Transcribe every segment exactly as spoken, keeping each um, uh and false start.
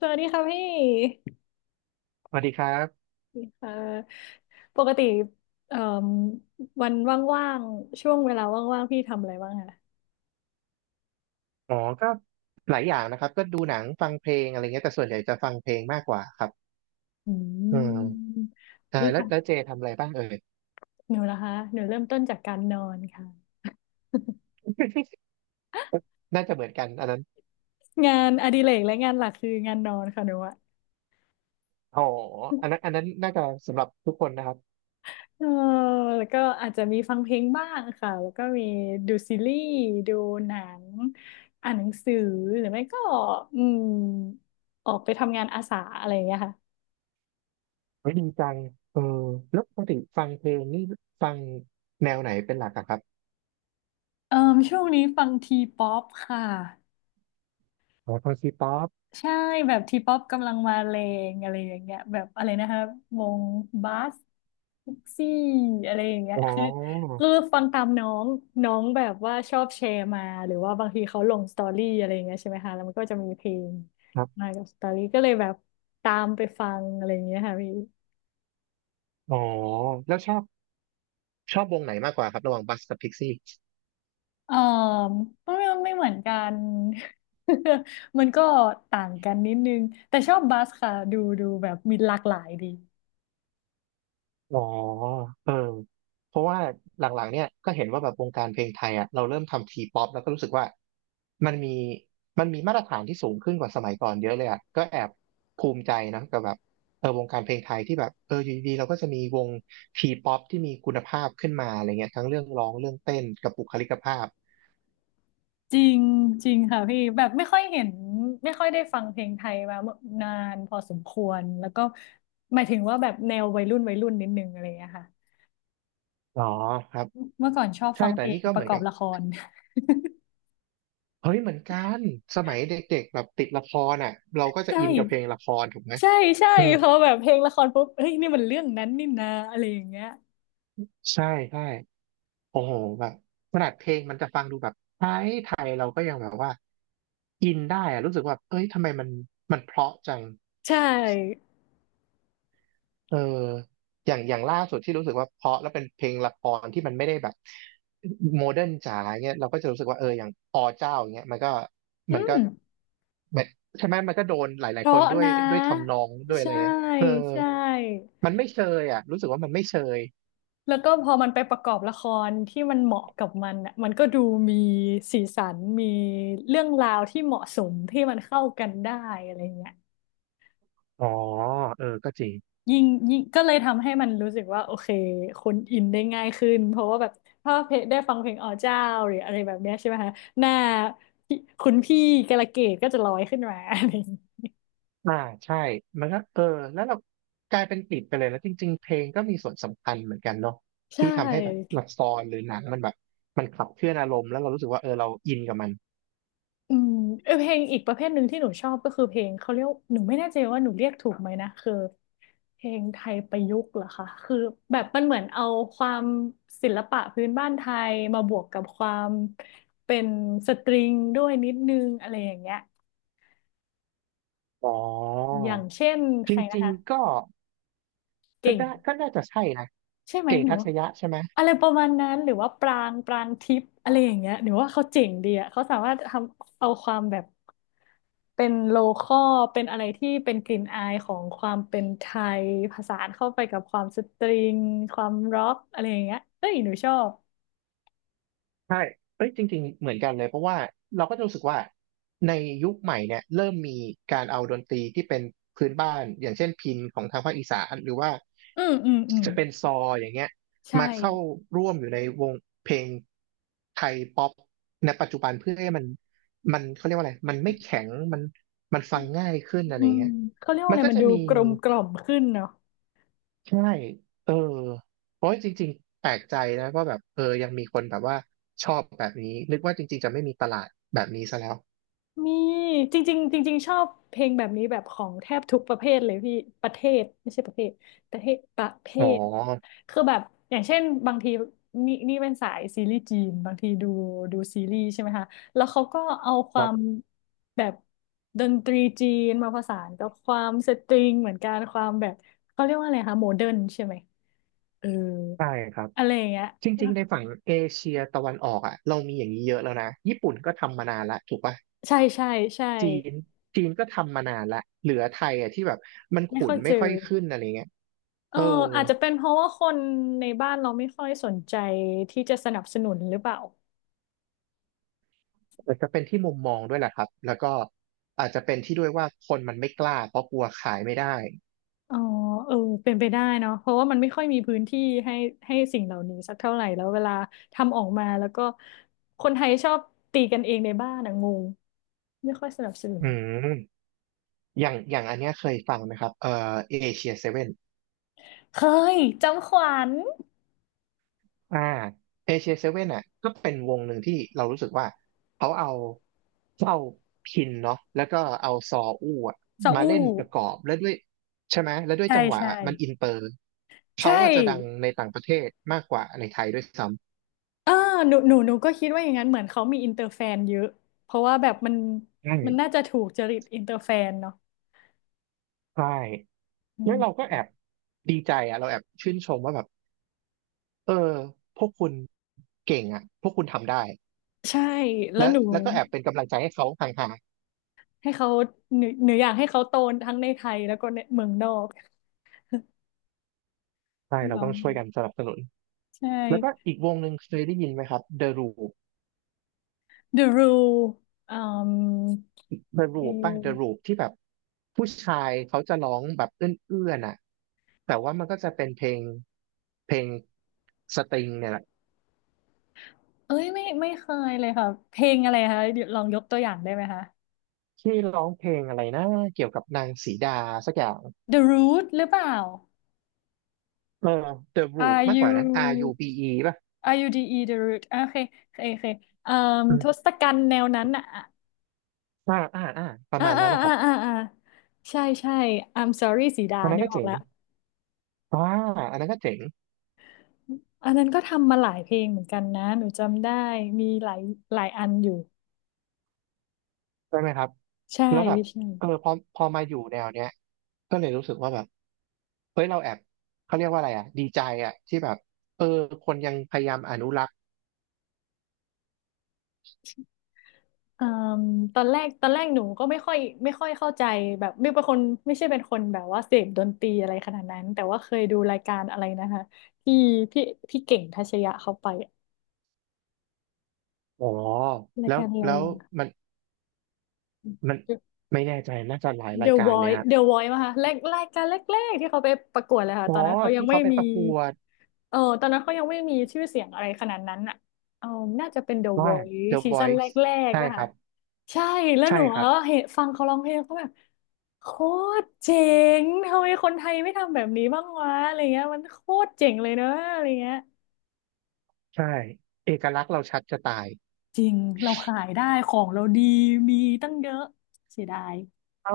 สวัสดีค่ะพี่สวัสดีครับเอ่อปกติเอ่มวันว่างๆช่วงเวลาว่างๆพี่ทำอะไรบ้างคะอ๋อก็หลายอย่างนะครับก็ดูหนังฟังเพลงอะไรเงี้ยแต่ส่วนใหญ่จะฟังเพลงมากกว่าครับอือืมมใช่พี่ขแล้วองแล้วเจทำอะไรบ้างเอ่ย หนูนะคะหนูเริ่มต้นจากการนอนค่ะ น่าจะเหมือนกันอันนั้น งานอดิเรกและงานหลักคืองานนอนค่ะหนูอะ อ๋ออันนั้น อันนั้นน่าจะสำหรับทุกคนนะครับเออแล้วก็อาจจะมีฟังเพลงบ้างค่ะแล้วก็มีดูซีรีส์ดูหนังอ่านหนังสือหรือไม่ก็อืมออกไปทำงานอาสาอะไรอย่างเงี้ยค่ะ เฮ้ยดีจังเออแล้วปกติฟังเพลงนี่ฟังแนวไหนเป็นหลักอะครับเอ่อช่วงนี้ฟังทีป๊อปค่ะอ๋อฟังซีป๊อปใช่แบบทีป๊อปกำลังมาแรงอะไรอย่างเงี้ยแบบอะไรนะครับวงบัสพิกซี่อะไรอย่างเงี้ยอ๋อคือคือฟังตามน้องน้องแบบว่าชอบแชร์มาหรือว่าบางทีเขาลงสตอรี่อะไรอย่างเงี้ยใช่ไหมคะแล้วมันก็จะมีเพลงครัมาบกับสตอรี่ก็เลยแบบตามไปฟังอะไรอย่างเงี้ยค่ะพี่ อ๋อแล้วชอบชอบวงไหนมากกว่าครับระหว่างบัสกับพิกซี่ เออก็ไม่ไม่เหมือนกัน มันก็ต่างกันนิดนึงแต่ชอบบาสค่ะดูดูแบบมีหลากหลายดีอ๋อเออเพราะว่าหลังๆเนี่ยก็เห็นว่าแบบวงการเพลงไทยอ่ะเราเริ่มทำทีป๊อปแล้วก็รู้สึกว่ามันมีมันมีมาตรฐานที่สูงขึ้นกว่าสมัยก่อนเยอะเลยอ่ะก็แอบภูมิใจนะกับแบบเออวงการเพลงไทยที่แบบเอออยู่ดีๆเราก็จะมีวงทีป๊อปที่มีคุณภาพขึ้นมาอะไรเงี้ยทั้งเรื่องร้องเรื่องเต้นกับบุคลิกภาพจริงจริงค่ะพี่แบบไม่ค่อยเห็นไม่ค่อยได้ฟังเพลงไทยมานานพอสมควรแล้วก็หมายถึงว่าแบบแนววัยรุ่นวัยรุ่นนิดนึงอะไรอย่างเงี้ยค่ะอ๋อครับเมื่อก่อนชอบใช่ฟังแต่เพลนี่งก็ปเหมืระอกนอกับบละคร เฮ้ยเหมือนกันสมัยเด็กๆแบบติดละครอ่ะเราก็ใชจะอินกับเพลง่ละครถูกไหมใช่ใช่อืมพอแบบเพลงละครปุ๊บเฮ้ยนี่มันเรื่องนั้นนี่นะอะไรอย่างเงี้ยใช่ใช่ โอ้โหแบบขนาดเพลงมันจะฟังดูแบบไทยไทยเราก็ยังแบบว่าอินได้อะรู้สึกว่าเอ้ยทำไมมันมันเพราะจังใช่เอออย่างอย่างล่าสุดที่รู้สึกว่าเพราะแล้วเป็นเพลงละครที่มันไม่ได้แบบโมเดิร์นจ๋าเงี้ยเราก็จะรู้สึกว่าเอออย่างอเจ้าอย่างเงี้ยมันก็อืมันก็ม แบบใช่ไหมมันก็โดนหลาเพยๆคนราะด้วยนะด้วยทำนองด้วยอะไรใช่เงี้ยเออใช่มันไม่เชยอ่ะรู้สึกว่ามันไม่เชยแล้วก็พอมันไปประกอบละครที่มันเหมาะกับมันอ่ะมันก็ดูมีสีสันมีเรื่องราวที่เหมาะสมที่มันเข้ากันได้อะไรเงี้ยอ๋อเออก็จริง ยิ่งยิ่งก็เลยทำให้มันรู้สึกว่าโอเคคนอินได้ง่ายขึ้นเพราะว่าแบบถ้าเพลงได้ฟังเพลงอ๋อเจ้าหรืออะไรแบบเนี้ยใช่ไหมคะหน้าพี่คุณพี่กาลเกตก็จะลอยขึ้นมาอะไรอย่างเงี้ยอ่าใช่มันก็เออแล้วเรากลายเป็นติดไปเลยแล้วจริงๆเพลงก็มีส่วนสำคัญเหมือนกันเนาะใช่ ที่ทำให้แบบละครหรือหนังมันแบบมันขับเคลื่อนอารมณ์แล้วเรารู้สึกว่าเออเราอินกับมันอืมเออเพลงอีกประเภทหนึ่งที่หนูชอบก็คือเพลงเขาเรียกหนูไม่แน่ใจว่าหนูเรียกถูกไหมนะคือเพลงไทยประยุกต์เหรอคะคือแบบมันเหมือนเอาความศิลปะพื้นบ้านไทยมาบวกกับความเป็นสตริงด้วยนิดนึงอะไรอย่างเงี้ยอ๋ออย่างเช่นจใครนะริงคะๆก็ก็เก่งได้ก็น่าจะใช่นะใช่ไหมเก่งหนู ทัชยะใช่ไหม อะไรประมาณนั้นหรือว่าปรางปรางทิพย์อะไรอย่างเงี้ยหรือว่าเขาเจ๋งดีอ่ะเขาสามารถทำเอาความแบบเป็นโลคอลเป็นอะไรที่เป็นกลิ่นอายของความเป็นไทยผสานเข้าไปกับความสตริงความร็อกอะไรอย่างเงี้ยเอ้ยหนูชอบใช่เอ้ยจริงๆเหมือนกันเลยเพราะว่าเราก็จะรู้สึกว่าในยุคใหม่เนี่ยเริ่มมีการเอาดนตรีที่เป็นพื้นบ้านอย่างเช่นพิณของทางภาคอีสานหรือว่าอืมอืมอืมจะเป็นซออย่างเงี้ยใช่มาเข้าร่วมอยู่ในวงเพลงไทยป๊อปในปัจจุบันเพื่อให้มันมันเขาเรียกว่าอะไรมันไม่แข็งมันมันฟังง่ายขึ้นอะไรอืมเงี้ยเขาเรียกว่ามัอะนไรก็มันจะดูมี กลมกล่อมขึ้นเนาะ ใช่เออเพราะจริงๆแปลกใจนะว่าแบบเออยังมีคนแบบว่าชอบแบบนี้นึกว่าจริงๆจะไม่มีตลาดแบบนี้ซะแล้วมีจริงๆจริงๆชอบเพลงแบบนี้แบบของแทบทุกประเภทเลยพี่ประเทศไม่ใช่ประเภทประเทศประเภอ๋อทคือแบบอย่างเช่นบางทีนี่นี่เป็นสายซีรีส์จีนบางทีดูดูซีรีส์ใช่ไหมคะแล้วเขาก็เอาคควารัมบแบบดนตรีจีนมาผสานกับความสตริงเหมือนกันความแบบเขาเรียกว่าอะไรคะโมเดิร์นใช่ไหมเออใช่ครับอะไรอย่างเงี้ยจริงๆในฝั่งเอเชียตะวันออกอ่ะเรามีอย่างนี้เยอะแล้วนะญี่ปุ่นก็ทำมานานละถูกป่ะใช่ใช่ใช่จีนจีนก็ทำมานานละเหลือไทยอ่ะที่แบบมันไม่ขุค่นอยเจไม่อ ค่อยขึ้นอะไรเงี้ยเอเออออาจจะเป็นเพราะว่าคนในบ้านเราไม่ค่อยสนใจที่จะสนับสนุนหรือเปล่าอาจจะเป็นที่มุมมองด้วยแหละครับแล้วก็อาจจะเป็นที่ด้วยว่าคนมันไม่กล้าเพราะกลัวขายไม่ได้อ๋อเออเป็นไปได้เนาะเพราะว่ามันไม่ค่อยมีพื้นที่ให้ให้สิ่งเหล่านี้สักเท่าไหร่แล้วเวลาทำออกมาแล้วก็คนไทยชอบตีกันเองในบ้านอะงงไม่ค่อยสนับสนุอืนม อย่างอย่างอันเนี้ยเคยฟังไหมครับเอ่อเอเชียเซเว่นเคยจำขวัญอ่าเอเชียเซเว่นอ่ะก็เป็นวงหนึ่งที่เรารู้สึกว่าเขาเอาเข้าพินเนาะแล้วก็เอาซออู้อะซามาอูเล่นประกอบแล้วด้วยใช่ไหมแล้วด้วยใช่จังหวะใช่มันอินเตอร์เขาใช่อาจจะดังในต่างประเทศมากกว่าในไทยด้วยซ้เออหนูหนูหนูก็คิดว่าอย่างนั้นเหมือนเขามีอินเตอร์แฟนเยอะเพราะว่าแบบมันำใช่มันน่าจะถูกจริตอินเตอร์แฟนเนาะ ใช่แล้วเราก็แอบดีใจอ่ะเราแอบชื่นชมว่าแบบเออพวกคุณเก่งอ่ะพวกคุณทำได้ใช่แล้วแล้วหนูแล้วก็แอบเป็นกำลังใจให้เขาห่างๆ ให้เขาหนูหนูอยากให้เขาโตทั้งในไทยแล้วก็ในเมืองนอกใช่เราต้เนาะองช่วยกันสนับสนุนใชแล้วก็่ อีกวงหนึ่งเคยได้ยินไหมครับ The Roop The Rule อืม The เพล Roop ป่ะ ง The Roop ที่แบบผู้ชายเขาจะร้องแบบเอื้อนๆอ่ะแต่ว่ามันก็จะเป็นเพลงเพลงสตริงเนี่ยแหละเอ้ยไม่ไม่เคยเลยค่ะ เพลงอะไรคะเดี๋ยวลองยกตัวอย่างได้ไหมคะ ที่ร้องเพลงอะไรนะเกี่ยวกับนางสีดาสักอย่าง The Root หรือเปล่า เออ The Roop R มากกว่านะ R U U B E ป่ะ R U D E The Root อ่ะโอเคโอเคโอเคอืมอืทศมกัณฐ์แนวนั้นอ่ะอ่าอ่าอ่าประอ่ามาณอ่านั้นนะคอ่ารับอ่าใช่ใช่ I'm sorry สีดาอันนั้นนึกก็ออกเจ๋งแล้ว อ่าอันนั้นก็เจ๋งอันนั้นก็ทำมาหลายเพลงเหมือนกันนะหนูจำได้มีหลายหลายอันอยู่ใช่ไหมครับใช่แล้วแบบใช่เออพอพอมาอยู่แนวเนี้ยก็เลยรู้สึกว่าแบบ เฮ้ยเราแอบเขาเรียกว่าอะไรอ่ะดีใจอ่ะที่แบบเออคนยังพยายามอนุรักษ์อืมตอนแรกตอนแรกหนูก็ไม่ค่อยไม่ค่อยเข้าใจแบบไม่เป็นคนไม่ใช่เป็นคนแบบว่าเสพดนตรีอะไรขนาดนั้นแต่ว่าเคยดูรายการอะไรนะคะที่พี่พี่เก่งทัชยะเขาไปอะอ๋อรายแล้วการอะไรแล้วอย่าง มันมันไม่แน่ใจน่าจะหลายรา The ยการเลย Voice ฮะ The Voice มาค่ะแรกรายการแรกๆที่เขาไปประกวดเลยค่ะอ๋อตอนนั้นเขายังที่ไม่เขาไปมี ประกวดเออตอนนั้นเขายังไม่มีชื่อเสียงอะไรขนาดนั้นอ่ะเออน่าจะเป็น The ว่า Voice The ซีซั่นแร Voice กใช่ๆป่ะครัคะบใช่แล้วใช่หนูครัก็บเห็นฟังเขาร้องเพลงเขาแบบโคตรเจ๋งทำไมคนไทยไม่ทำแบบนี้บ้างวะอะไรเงี้ยมันโคตรเจ๋งเลยเนอะอะไรเงี้ยใช่เอกลักษณ์เราชัดจะตายจริงเราขายได้ของเราดีมีตั้งเยอะเสียดาย เออ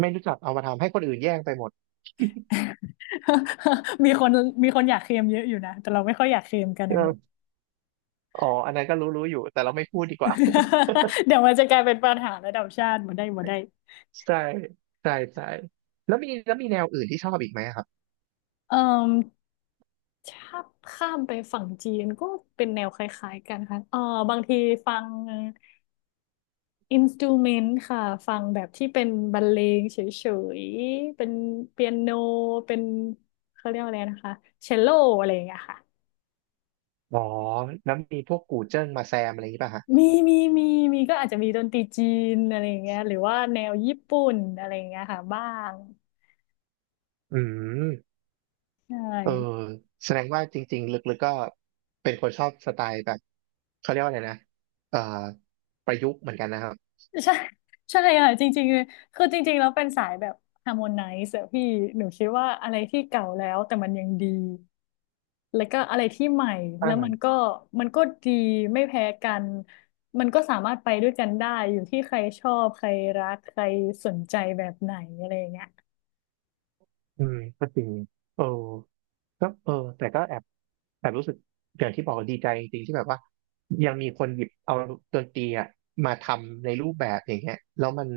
ไม่รู้จักเอามาทำให้คนอื่นแย่งไปหมด มีคนมีคนอยากเคลมเยอะอยู่นะแต่เราไม่ค่อยอยากเคลมกันนะงง เอออ๋ออันนั้นก็รู้รู้อยู่แต่เราไม่พูดดีกว่า เดี๋ยวมันจะกลายเป็นปัญหาระดับชาติมาได้มาได้ ใช่ใช่ใช่แล้วมีแล้วมีแนวอื่นที่ชอบอีกไหมอะครับเออ ถ้าข้ามไปฝั่งจีนก็เป็นแนวคล้ายๆกันค่ะเออบางทีฟังอินสตูเมนต์ค่ะฟังแบบที่เป็นบรรเลงเฉยๆเป็นเปียโนเป็นเขาเรียกว่าอะไรนะคะเชลโลอะไรอย่างเงี้ยค่ะอ๋อแล้วมีพวกกูเจิ้งมาแซมอะไรอย่างนี้ป่ะฮะ มีมีมีมีก็อาจจะมีดนตรีจีนอะไรอย่างเงี้ยหรือว่าแนวญี่ปุ่นอะไรอย่างเงี้ยค่ะบ้างอืมใชเออ่แสดงว่าจริงๆลึกๆก็เป็นคนชอบสไตล์แบบเขาเรียกว่าอะไรนะเอ่อประยุกต์เหมือนกันนะครับใช่ใช่ค่ะจริงๆคือจริงๆแล้วเป็นสายแบบฮาร์โมไนซ์อะพี่หนูคิดว่าอะไรที่เก่าแล้วแต่มันยังดี แล้วก็อะไรที่ใหม่แล้วอ่ามันก็มันก็ดีไม่แพ้กันมันก็สามารถไปด้วยกันได้อยู่ที่ใครชอบใครรักใครสนใจแบบไหนอะไรอย่างเงี้ยอืมก็จริงเออก็เออแต่ก็แอบแอบรู้สึกอย่างที่บอกดีใจจริงๆที่แบบว่ายังมีคนหยิบเอาดนตรีอะมาทำในรูปแบบอย่างเงี้ยแล้วมัน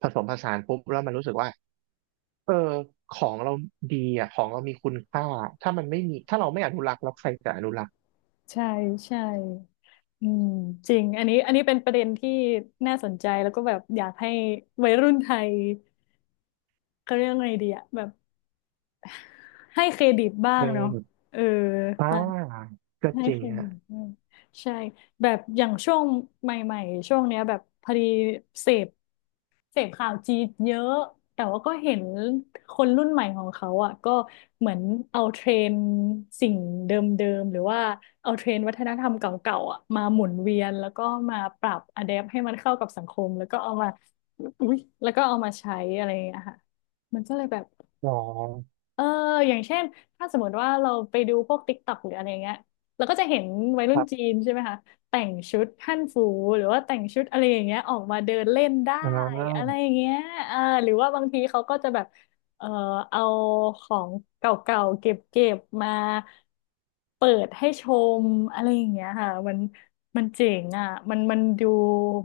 ผสมผสานปุ๊บแล้วมันรู้สึกว่าเออของเราดีอ่ะของเรามีคุณค่าถ้ามันไม่มีถ้าเราไม่อนุรักษ์แล้วใครจะอนุรักษ์ ใช่ใช่อืมจริงอันนี้อันนี้เป็นประเด็นที่น่าสนใจแล้วก็แบบอยากให้วัยรุ่นไทยเขาเรียกว่าไงดีอะแบบให้เครดิตบ้างเนาะเออ อ่าก็ให้จริเคงรดิอ่ะตด้วยใช่แบบอย่างช่วงใหม่ๆ ช่วงเนี้ยแบบพอดีเสพเสพข่าวจีนเยอะ แต่ว่าก็เห็นคนรุ่นใหม่ของเขาอ่ะก็เหมือนเอาเทรนด์สิ่งเดิมๆ หรือว่าเอาเทรนด์วัฒนธรรมเก่าๆอ่ะมาหมุนเวียนแล้วก็มาปรับอะแดปให้มันเข้ากับสังคมแล้วก็เอามา อุ๊ยแล้วก็เอามาใช้อะไรอย่างเงี้ยค่ะ มันก็เลยแบบ อ๋อเอออย่างเช่นถ้าสมมติว่าเราไปดูพวก ติ๊กต็อก หรืออะไรเงี้ยเราก็จะเห็นวัยครุ่นรัจีบนใช่ไหมคะแต่งชุดฮั่นฟูหรือว่าแต่งชุดอะไรอย่างเงี้ยออกมาเดินเล่นได้อ่อะไราอย่างเงี้ยเออหรือว่าบางทีเขาก็จะแบบเออเอาของเก่าๆเก็บๆมาเปิดให้ชมอะไรอย่างเงี้ยค่ะมันมันเจ๋งอ่ะมันมันดู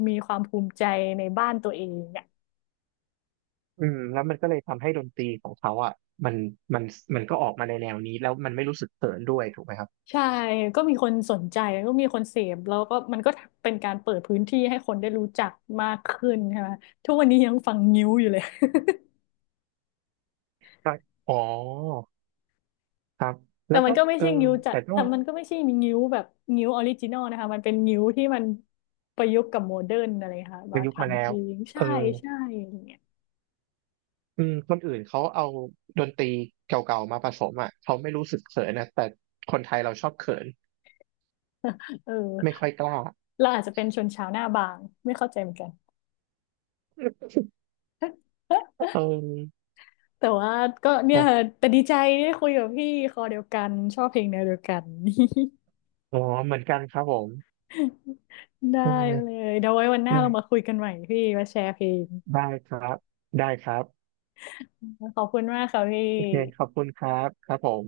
มีความภูมิใจในบ้านตัวเอง อืมแล้วมันก็เลยทำให้ดนตรีของเขาอ่ะมันมันมันก็ออกมาในแนวนี้แล้วมันไม่รู้สึกเขินด้วยถูกไหมครับใช่ก็มีคนสนใจก็มีคนเสพแล้วก็มันก็เป็นการเปิดพื้นที่ให้คนได้รู้จักมากขึ้นใช่ไหมทุกวันนี้ยังฟังงิ้วอยู่เลย ก็อ๋อครับ แต่แล้วมัก็นก็ไม่เออใช่งิ้วจะแต่ต้อแต่งมันก็ไม่ใช่มีงิ้วแบบงิ้วออริจินอลนะคะมันเป็นงิ้วที่มันประยุกต์กับโมเดิร์นอะไรค่ะปมาระยุกต์มาทำแล้เพวลงเอใช่อใช่อย่างเงี้ยอืมคนอื่นเขาเอาดนตรีเก่าๆมาผสมอ่ะเขาไม่รู้สึกเขินนะแต่คนไทยเราชอบเขินเออไม่ค่อยกล้าเราอาจจะเป็นชนชาวหน้าบางไม่เข้าใจเหมือนกัน เออแต่ว่าก็คเนี่ยรับแต่ดีใจได้คุยกับพี่คอเดียวกันชอบเพลงแนวเดียวกัน อ๋อเหมือนกันครับผมได้เอเลอยเดี๋ยวไว้วันหน้าได้เรามาคุยกันใหม่พี่มาแชร์เพลงได้ครับได้ครับ ขอบคุณมากค่ะพี่โอเค ขอบคุณครับครับผม